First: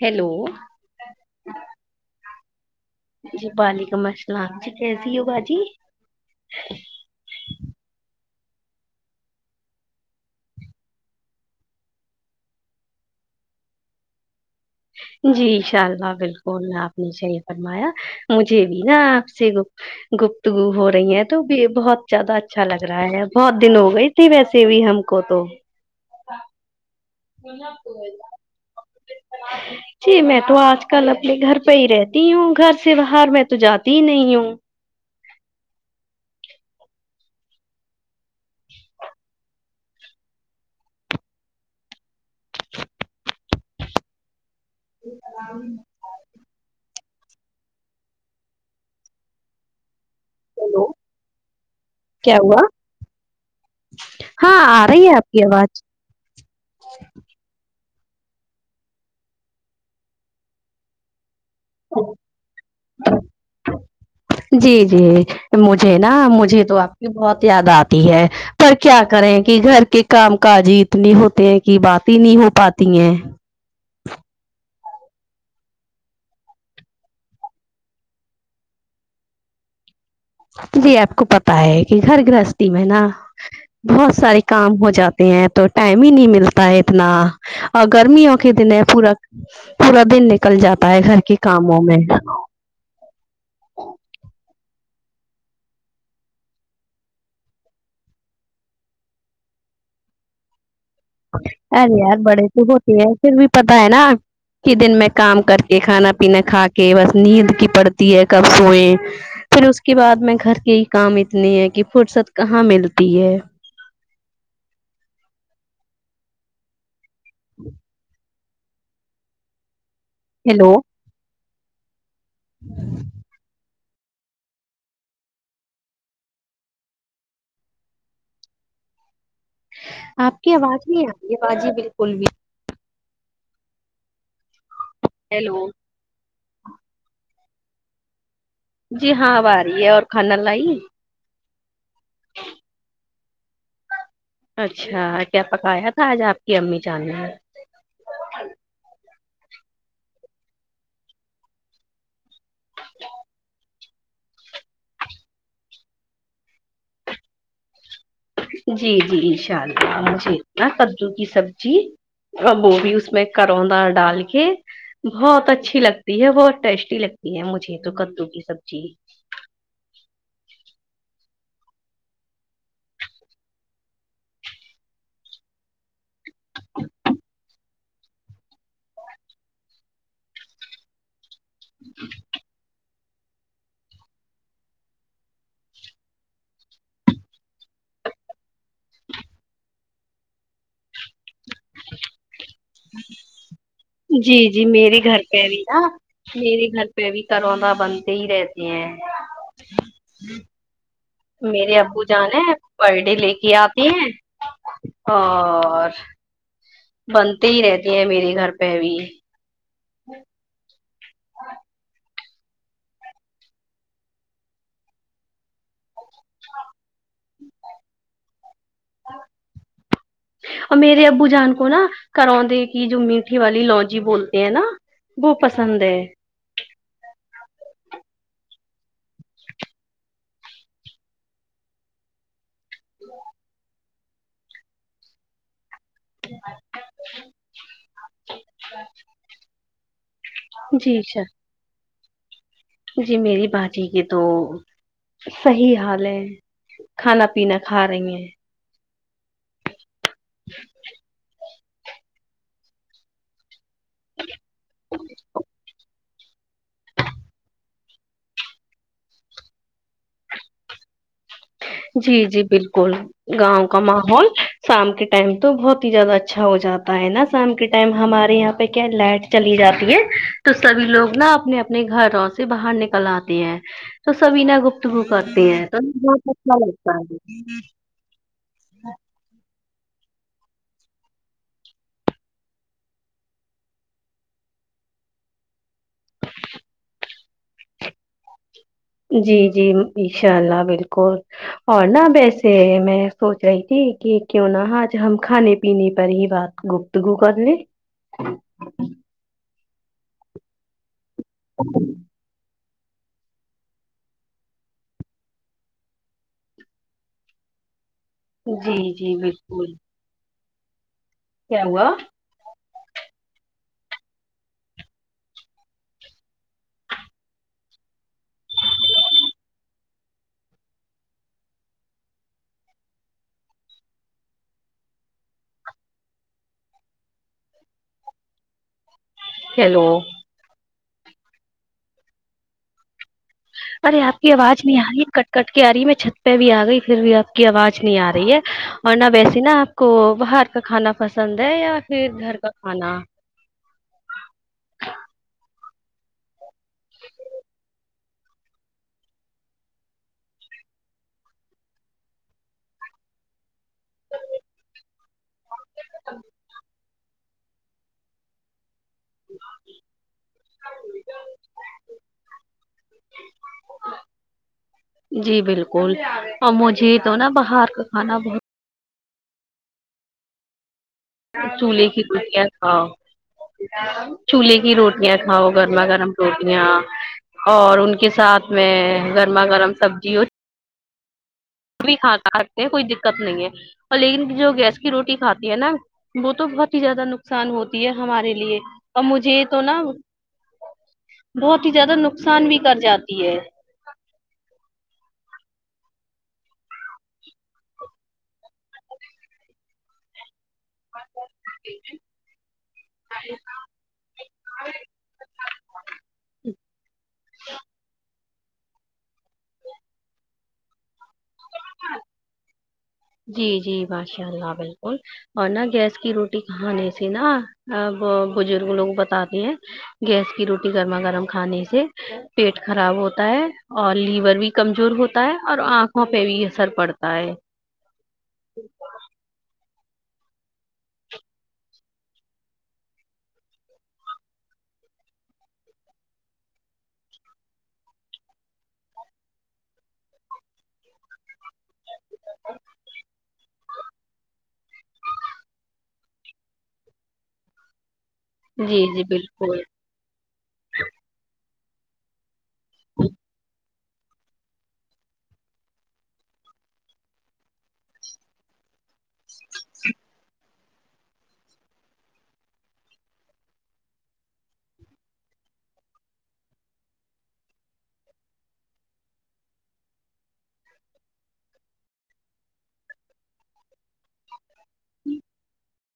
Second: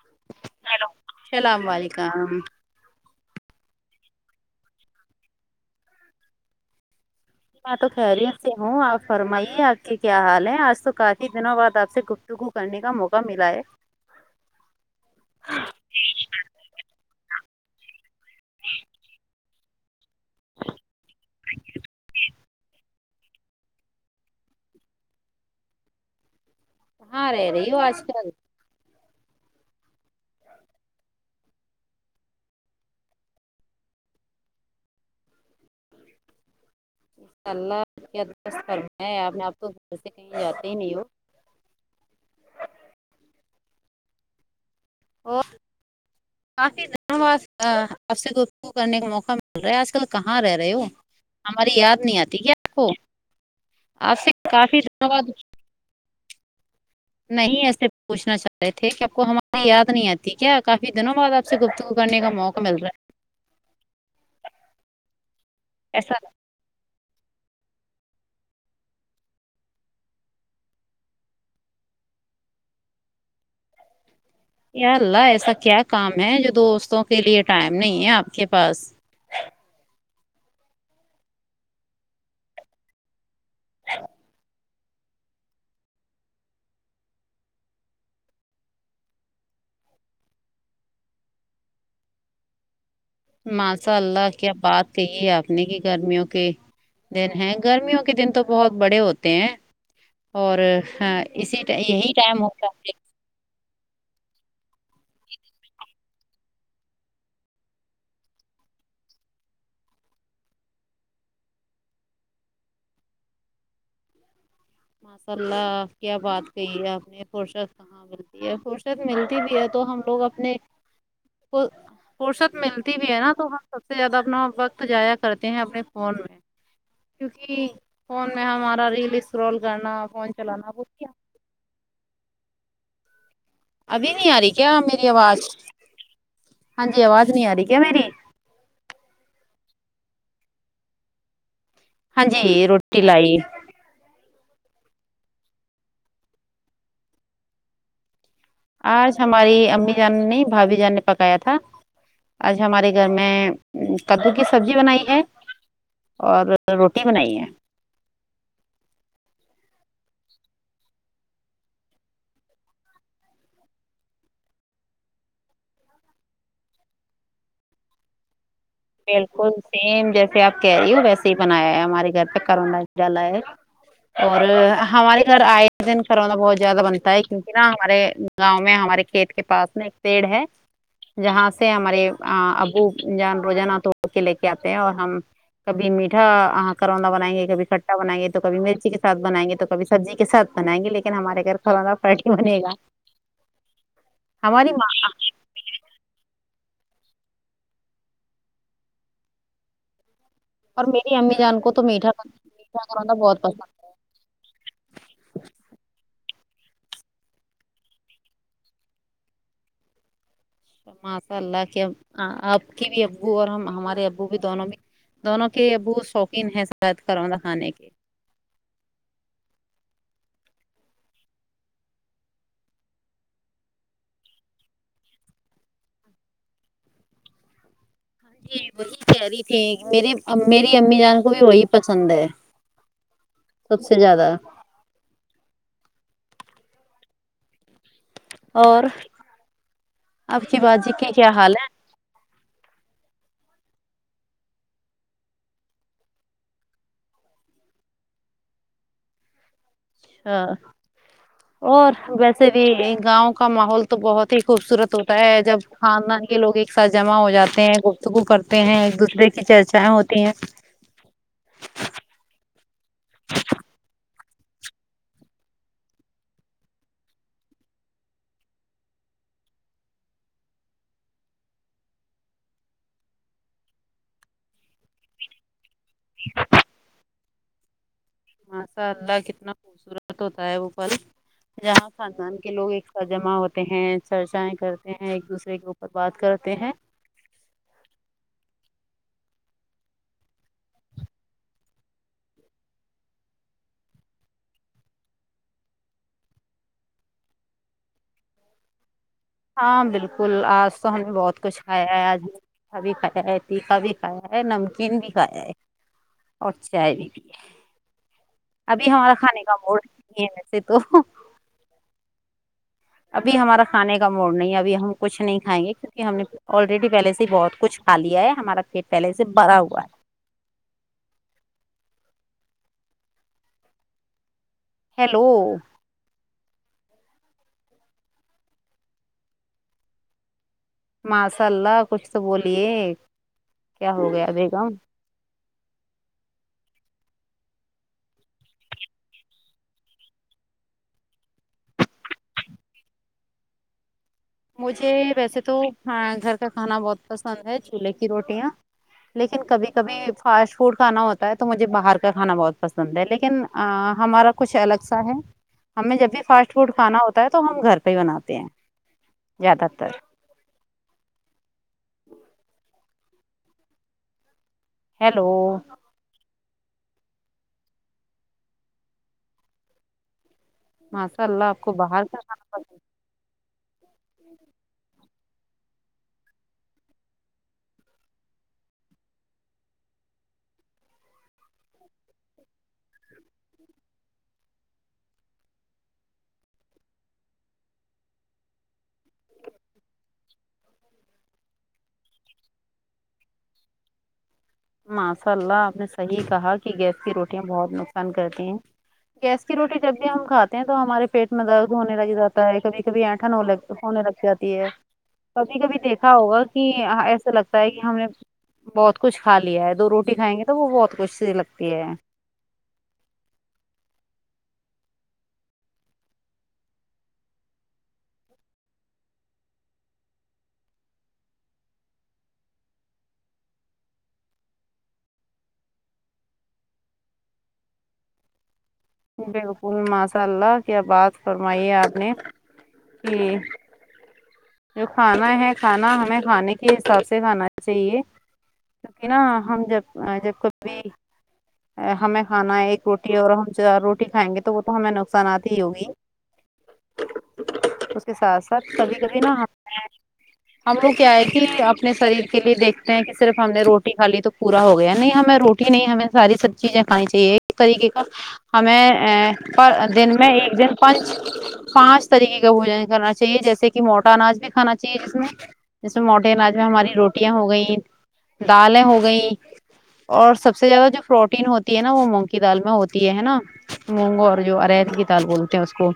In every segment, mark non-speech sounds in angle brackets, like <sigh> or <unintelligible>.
hello السلام علیکم جی وعلیکم السلام جی کیسی ہو باجی میں تو خیریت سے ہوں آپ فرمائیے آپ کے کیا حال ہے آج تو کافی دنوں بعد آپ سے گفتگو کرنے کا موقع ملا ہے جی انشا اللہ بالکل آپ نے صحیح فرمایا مجھے بھی نا آپ سے گفتگو ہو رہی ہیں تو بھی بہت زیادہ اچھا لگ رہا ہے بہت دن ہو گئی ویسے بھی ہم کو تو کہاں رہ رہی ہو آج کل <unintelligible> جی میں تو آج کل اپنے گھر پہ ہی رہتی ہوں گھر سے باہر میں تو جاتی ہی نہیں ہوں اللہ کی <unintelligible> کرم آپ نے آپ کو جیسے کہیں جاتے ہی نہیں ہو اور <unintelligible> کافی دنوں بعد آپ سے گفتگو کرنے کا موقع مل رہا ہے آج کل کہاں رہ رہے ہو ہیلو ہماری یاد نہیں آتی کیا آپ کو آپ سے ہاں کافی آ رہی دنوں ہے بعد آپ کی آواز نہیں ایسے پوچھنا چاہ رہے تھے کہ آپ کو ہماری یاد نہیں آتی کیا کافی دنوں بعد آ پ سے گفتگو کرنے کا موقع مل رہا ہے جی جی مجھے نا ایسا مجھے تو آپ کی بہت یاد آتی ہے پر کیا کریں کہ گھر کے کام کاج ہی اتنے ہوتے ہیں کہ بات ہی نہیں ہو پاتی ہیں یا اللہ ایسا کیا کام ہے جو دوستوں کے لیے ٹائم نہیں ہے آپ کے پاس جی آپ کو پتا ہے کہ گھر گھرستی میں نا بہت سارے کام ہو جاتے ہیں تو ٹائم ہی نہیں ملتا ہے اتنا اور گرمیوں کے دن پورا پورا دن نکل جاتا ہے گھر کے کاموں میں ماشاء اللہ کیا بات کہی ہے آپ نے کہ گرمیوں کے دن ہیں گرمیوں کے دن تو بہت بڑے ہوتے ہیں اور ہاں، اسی ٹا- ارے یہی یار ٹائم بڑے تو ہوتا ہے ہوتے ہیں پھر بھی پتا ہے نا ہی دن میں کام کر کے کھانا پینا کھا کے بس نیند کی پڑتی ہے کب سوئیں پھر اس کے بعد میں گھر کے ہی کام اتنے ہے کہ فرصت کہاں ملتی ہے ماشاء اللہ کیا بات کہی آپ نے فرصت کہاں ملتی فرصت ملتی بھی ہے تو ہم لوگ اپنے ہیلو کو فرصت ملتی بھی ہے نا تو ہم سب سے زیادہ اپنا وقت جایا کرتے ہیں اپنے فون میں کیونکہ فون میں ہمارا ریل انسکرال کرنا فون چلانا ب یہ باجی بالکل بھی ابھی نہیں آ رہی کیا میری آواز ہیلو ہاں جی آواز نہیں آ رہی کیا میری جی ہاں آب آ رہی ہے اور کھانا لائیے ہاں جی روٹی لائی اچھا کیا پکایا تھا آج آپ کی امی جان نے آج ہماری امی جان نے بھابھی جان نے پکایا تھا آج ہمارے گھر میں کدو کی سبزی بنائی ہے اور روٹی بنائی ہے جی جی ان شاء اللہ مجھے نا کدو کی سبزی ا وہ بھی اس میں کروندہ ڈال کے بہت اچھی لگتی ہے بہت ٹیسٹی لگتی ہے مجھے تو کدو کی سبزی بالکل سیم جیسے آپ کہہ رہی ہو ویسے ہی بنایا ہے ہمارے گھر پہ کروندہ ہی ڈالا ہے اور ہمارے گھر آئے دن کروندہ بہت زیادہ بنتا ہے کیونکہ نا ہمارے گاؤں میں ہمارے کھیت کے پاس نا ایک پیڑ ہے جہاں سے ہمارے ابو جان روزانہ توڑ کے لے کے آتے ہیں اور ہم کبھی میٹا آ کروندہ بنائیں گے کب کھٹا بنائیںے تو کبھی مرچی کے ساتھ بنائ گے توبھی سبزی کے ساتھ بنائیں گے لیکن ہمارے گھر کلہ فرٹی بنے گا جی جی ہماری ماں <unintelligible> اور میری امی جان کو میرے تو ابو میٹھا جان ہے میٹھا پر کروندا ڈے لے بہت کے پسند آتے ہیں اور بنتے ہی رہتے ہیں میرے گھر پے بھی ماشاء اللہ کے آپ کی بھی ابو اور ہم ہمارے ابو بھی دونوں میں دونوں کے ابو شوقین ہیں کروں دکھانے کے اور میرے ابو جان کو نا کروندے کی جو میٹھی والی لوجی بولتے ہیں نا وہ پسند ہے جی وہی کہری تھی میری میری امی جان کو بھی وہی پسند ہے سب سے زیادہ <inaudible> اور آپ کی باجی جی کی اچھا کیا حال ہے جی میری باجی ہے کہ تو صحیح حال ہے کھانا پینا کھا رہی ہیں آ اور ویسے بھی گاؤں کا ماحول تو بہت ہی خوبصورت ہوتا ہے جب کھاندان کے لوگ ایک ساتھ جمع ہو جاتے ہیں گفتگو کرتے ہیں ایک دوسرے کی چرچائیں ہوتی ہیں جی جی بالکل گاؤں کا ماحول شام کے ٹائم تو بہت ہی زیادہ اچھا ہو جاتا ہے نا شام کے ٹائم ہمارے یہاں کیا لائٹ چلی جاتی ہے تو سبھی لوگ نا اپنے اپنے گھروں سے باہر نکل آتے ہیں تو سبھی نہ گپتگو کرتے ہیں تو بہت اچھا لگتا ہے ماشاء اللہ کتنا خوبصورت ہوتا ہے وہ پل جہاں خاندان کے لوگ ایک ساتھ جمع ہوتے ہیں چرچائیں کرتے ہیں ایک دوسرے کو اور بات کرتے ہیں جی جی انشاء اللہ بالکل اور نا ویسے میں سوچ رہی تھی کی کیوں نہ آج ہم کھانے پینے پر ہی بات گپ تگو کرلے ہاں بالکل آج تو ہم نے بہت کچھ کھایا ہے آج تھا بھی کھایا ہے تیکھا بھی کھایا ہے نمکین بھی کھایا ہے اور چائے بھی پی ہے ابھی جی ہوا جی کھانے کا بالکل موڑ یے وسے تو کیا ہوا ابھی ہمارا کھانے کا موڈ نہیں ہے اب ہم کچھ نہیں کھائیں گے کہ ہم نے آلریڈی پہلے سے ہی بہت کچھ کھا لیا ہے ہمارا پیٹ پہلے سے بھرا ہوا ہے ہیلو ہیلو ماشاء اللہ کچھ تو بولیے کیا ارے ہو آپ گیا کی آواز بیگم نہیں آ رہی کٹ کٹ کے آ رہی میں چھت پے بھی آ گئی فیر بھی آپ کی آواز نہیں آ رہی ہے اور نہ ویسی نا آپ کو باہر کا کھانا پسند ہے یا فیر گھر کا کھانا مجھے ویسے تو گھر کا کھانا بہت پسند ہے چولہے کی روٹیاں لیکن کبھی کبھی فاسٹ فوڈ کھانا ہوتا ہے تو مجھے باہر کا کھانا بہت پسند ہے لیکن ہمارا کچھ الگ سا ہے ہمیں جب بھی فاسٹ فوڈ کھانا ہوتا ہوتا ہے تو ہم گھر پے ہی بناتے ہیں زیادہ تر <unintelligible> ہ ہیلو جی بالکل اور مجھے تو نا باہر کا کھانا بہت ہاں چولہے کی رٹیاں تھا چولہے کی روٹیاں تھا وہ گرما گرم روٹیاں اور ان کے ساتھ میں گرما گرم سبزیوں بھی کھا کا رکھتے ہیں کوئی دقت نہیں ہے اور لیکن جو گیس کی روٹی کھاتی ہے نا وہ تو بہت ہی زیادہ نقصان ہوتی ہے ہمارے لیے اور مجھے یہ تو نا بہت ہی زیادہ نقصان بھی کر جاتی ہے ماشاء اللہ آپ نے صحیح کہا کہ گیس کی روٹیاں بہت نقصان کرتی ہیں گیس کی روٹی جب بھی ہم کھاتے تو ہمارے پیٹ میں درد ہونے لگ جاتا ہے کبھی کبھی اینٹھن ہوگ ہونے لگ جاتی ہے کبھی کبھی دیکھا ہوگا کہ ایسا لگتا ہے کہ ہم نے بہت کچھ کھا لیا ہے دو روٹی کھائیں گے تو وہ بہت کچھ سی لگتی ہے جی جی باشاء اللہ بالکل اور نا گیس کی روٹی کہانے سے نا بزرگ لوگ بتاتے ہیں گیس کی روٹی گرما گرم کھانے سے پیٹ خراب ہوتا ہے اور لیور بھی کمزور ہوتا ہے اور آنکھوں پہ بھی اثر پڑتا ہے ج بالکل ماشاء اللہ کیا بات فرمائی ہے آپ نے کہ جو کھانا ہے کھانا ہمیں کھانے کے حساب سے کھانا چاہیے کیونکہ نا ہم جب جب کبھی ہمیں کھانا ہے ایک روٹی اور ہم چار روٹی کھائیں گے تو وہ تو ہمیں نقصانات ہی ہوگی اس کے ساتھ ساتھ جی سبھی جی کا بالکل ہم لوگ کیا ہے کہ اپنے شریر کے لیے دیکھتے ہیں کہ صرف ہم نے روٹی کھا لی تو پورا ہو گیا نہیں ہمیں روٹی نہیں ہمیں ساری سب چیزیں کھانی چاہیے ایک طریقے کا ہمیں ا پر دن میں ایک دن پچ پانچ طریقے کا بوجن کرنا چاہیے جیسے کہ کہ موٹا اناج بھی کھانا چاہیے جس میں جیسے موٹے اناج میں ہماری روٹیاں ہو گئیں دالیں ہو گئیں اور سب سے زیادہ جو پروٹین ہوتی ہے نا وہ مونگک کی دال میں ہوتی ہے نا مونگو اور جو اریت کی تال بولتے ہیں اس کو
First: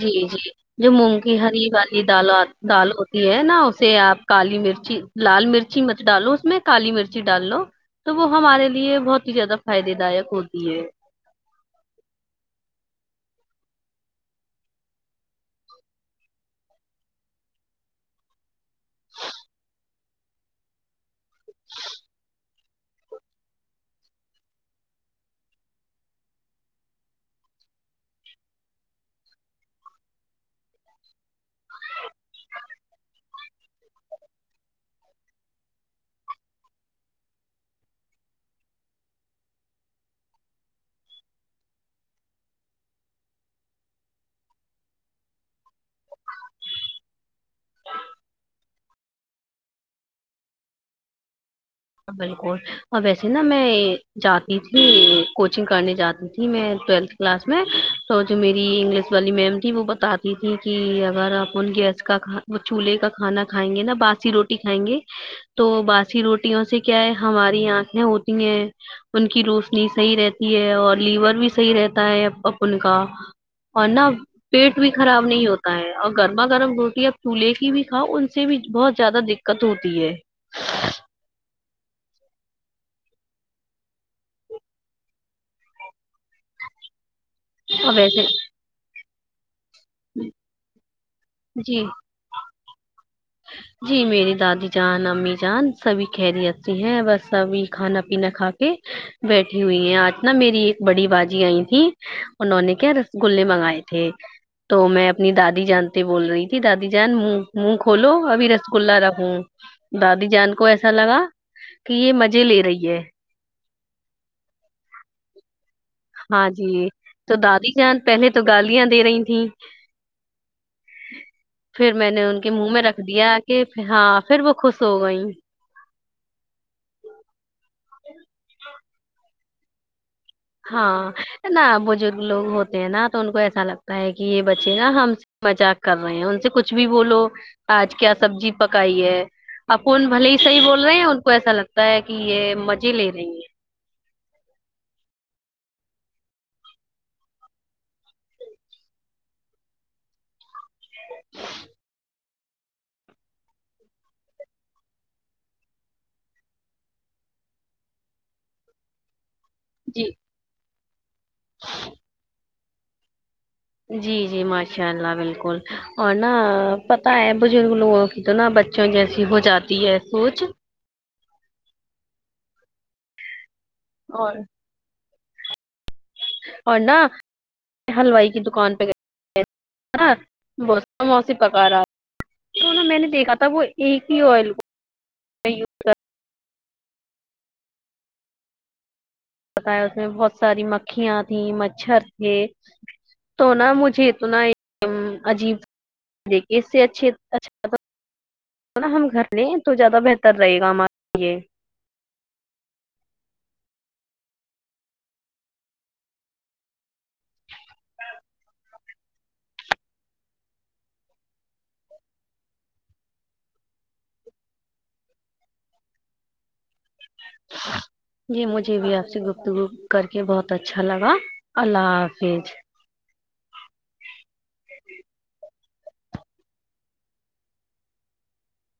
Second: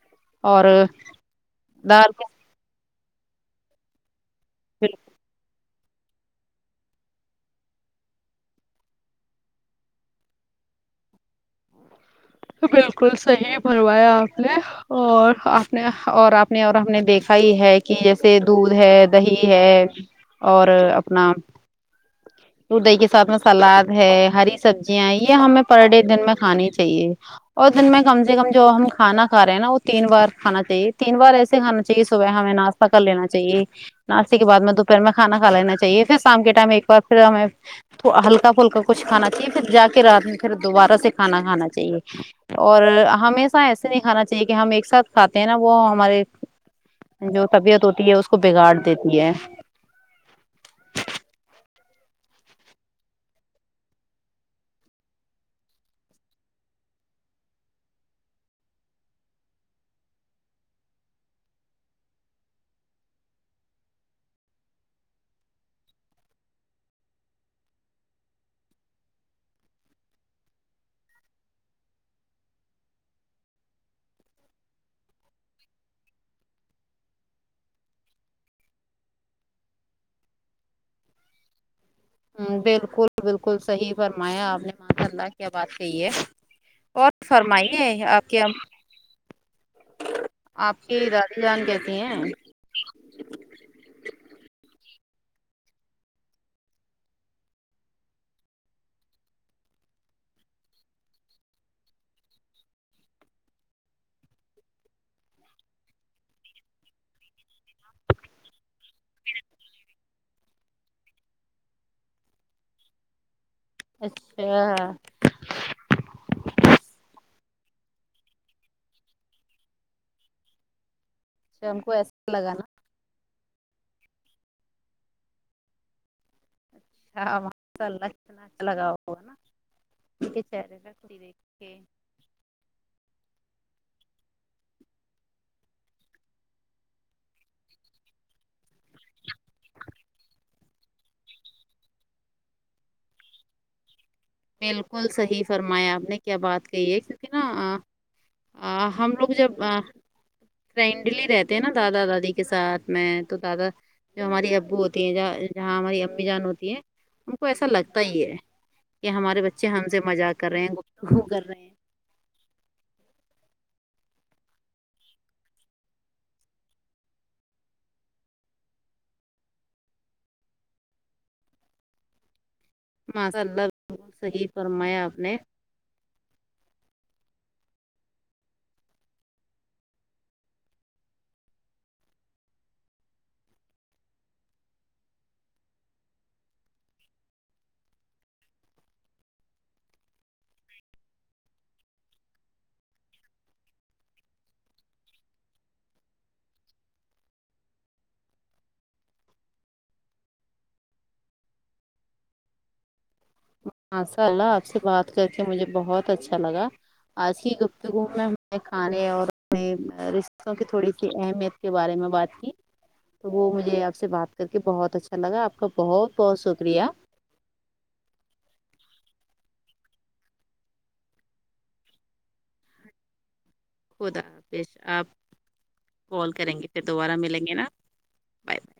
جی جی اور جو مونگ کی ہری والی دال دال ہوتی ہے نا اسے آپ کالی مرچی لال مرچی مت ڈالو اس میں کالی مرچی ڈال لو تو وہ ہمارے لیے بہت ہی زیادہ فائدے دائک ہوتی ہے تو بالکل صحیح فرمایا آپ نے اور آپ نے اور آپ نے اور ہم نے دیکھا ہی ہے کہ جیسے دودھ ہے دہی ہے اور اپنا ج تو دہ کے ساتھ میں سلاد ہے ہری سبزیاں یہ ہمیں پر ڈے دن میں کھانی چاہیے اور دن میں کم سے کم جو ہم کھانا کھ رہے ہیں نا وہ تین بار کھانااہے تین بار ایسے کھا چاہیے صبح ہمیں ناشہ کر لینا چاہیےاستے کے بعد میں دوپہر میں کانا کھا لینا چاہے پھر شام کے ٹائم ایک بار پھر ہمیں ہلکا پھلکا کچھ کھانا چاہیے پھر جا کے رات میں پھر دوبارہ سے کھاناھانا چاہیے اور ہمیشہ ایسے نہیں کھانا چاہیے کہ ہم ایک ساتھ کھاتے ہیں نا وہ ہمارے جو طبیعت ہوتی ہے اس کو بگاڑ دیتی ہے بالک اور ویسے نا میں جاتی تھی کوچنگ کرنے جاتی تھی میں ٹویلتھ کلاس میں تو جو میری انگلش والی میم تھی وہ بتاتی تھی کہ اگر آپ ان گیس کا وہ چولہے کا کھانا کھائیں گے نا باسی روٹی کھائیں گے تو باسی روٹیوں سے کیا ہے ہماری آنکھیں ہوتی ہیں ان کی روشنی صحیح رہتی ہے اور لیور بھی صحیح رہتا ہے اپنکا کا اور نا پیٹ بھی خراب نہیں ہوتا ہے اور گرما گرم روٹی اب پھولے بھی کھاؤ ان سے بھی بہت زیادہ دق کت ہوتی ہے <inaudible> ہ بالکل بالکل صحیح فرمایا آپ نے ماشا اللہ کیا بات کہی ہے اور فرمائیے اور ویسے آپ کیا جی کی دادی جان کیسی ہیں جی میری دادی جان امی جان سبھی خیریت سے ہیں بس سبھی کھانا پینا کھا کے بیٹھی ہوئی ہے آج نا میری ایک بڑی باجی آئی تھی انہوں نے کیا رس گلے منگائے تھے تو میں اپنی دادی جان تے بول رہی تھی دادی جان مو مو کھولو ابھی رسگلا رکھوں دادی جان کو ایسا لگا کہ یہ مزے لے رہی ہے اچھا ہاں جی تو دادی جان پہلے تو گالیاں دے رہی تھی <inaudible> پھر میں نے ایسا ان کے لگا نا منہ میں رکھ دیا کہ ہاں پھر وہ خوش ہو گئیں اچھا ماشا اللہ کتنا اچھا لگا ہوگا ان کے چہرے پے ہاں خوشی دیکھ نا کے بزرگ لوگ ہوتے ہیں نا تو ان کو ایسا لگتا ہے کہ یہ بچے نا ہم مزاق کر رہے ہیں ان سے کچھ بھی بولو آج کیا سبزی پکائی ہے اپون بھلے ہی صحیح بول رہے ہیں ان کو ایسا لگتا ہے کہ یہ مزے لے رہی ہیں بالکل صحیح فرمایا آپ نے کیا بات کہی ہے کیونکہ نا ہم لوگ جب فرینڈلی رہتے ہیں نا دادا دادی کے ساتھ میں تو دادا جو ہماری ابو ہوتی ہیں جا جہاں ہماری امی جان ہوتی ہیں ان کو ایسا لگتا ہی ہے یہ ہمارے بچے ہم سے جی مزاق کر رہے ہیں گفتگو کر رہے ہیں <inaudible> جی جی ماشاء اللہ بالکل اور نا پتا ہے بزرک لوگوں کی تو نا بچوں جیسی ہو جاتی ہے سوچ ماشاء اللہ بالکل اور صحیح فرمایا آپ نے اور نہ ہلوائی کی دکان پہ گئے آ بس موسی پکا رہا تو نا میں نے دیکھا تھا وہ ایک ہی آئل کو یوس بتایا اس میں بہت ساری مکھیاں تھیں مچھر تھے تو نا مجھے اتنا عجیب دیکھیے اس سے اچھھی اچھا نا ہم گھر لیں تو زیادہ بہتر رہے گا ہمارے لیے ماشاء اللہ آپ سے بات کر کے مجھے بہت اچھا لگا آج کی گفتگو میں ہمیں کھانے اور اپنے رشتوں کی تھوڑی سی اہمیت کے بارے میں بات کی تو وہ مجھے آپ سے بات کر کے بہت اچھا لگا آپ کا بہت بہت شکریہ <unintelligible> جی مجھے بھی آپ سے گفتگو کر کے بہت اچھا لگا اللہ حافظ خدا حافظ آپ کال کریں گے پھر دوبارہ ملیں گے نا بائے بائے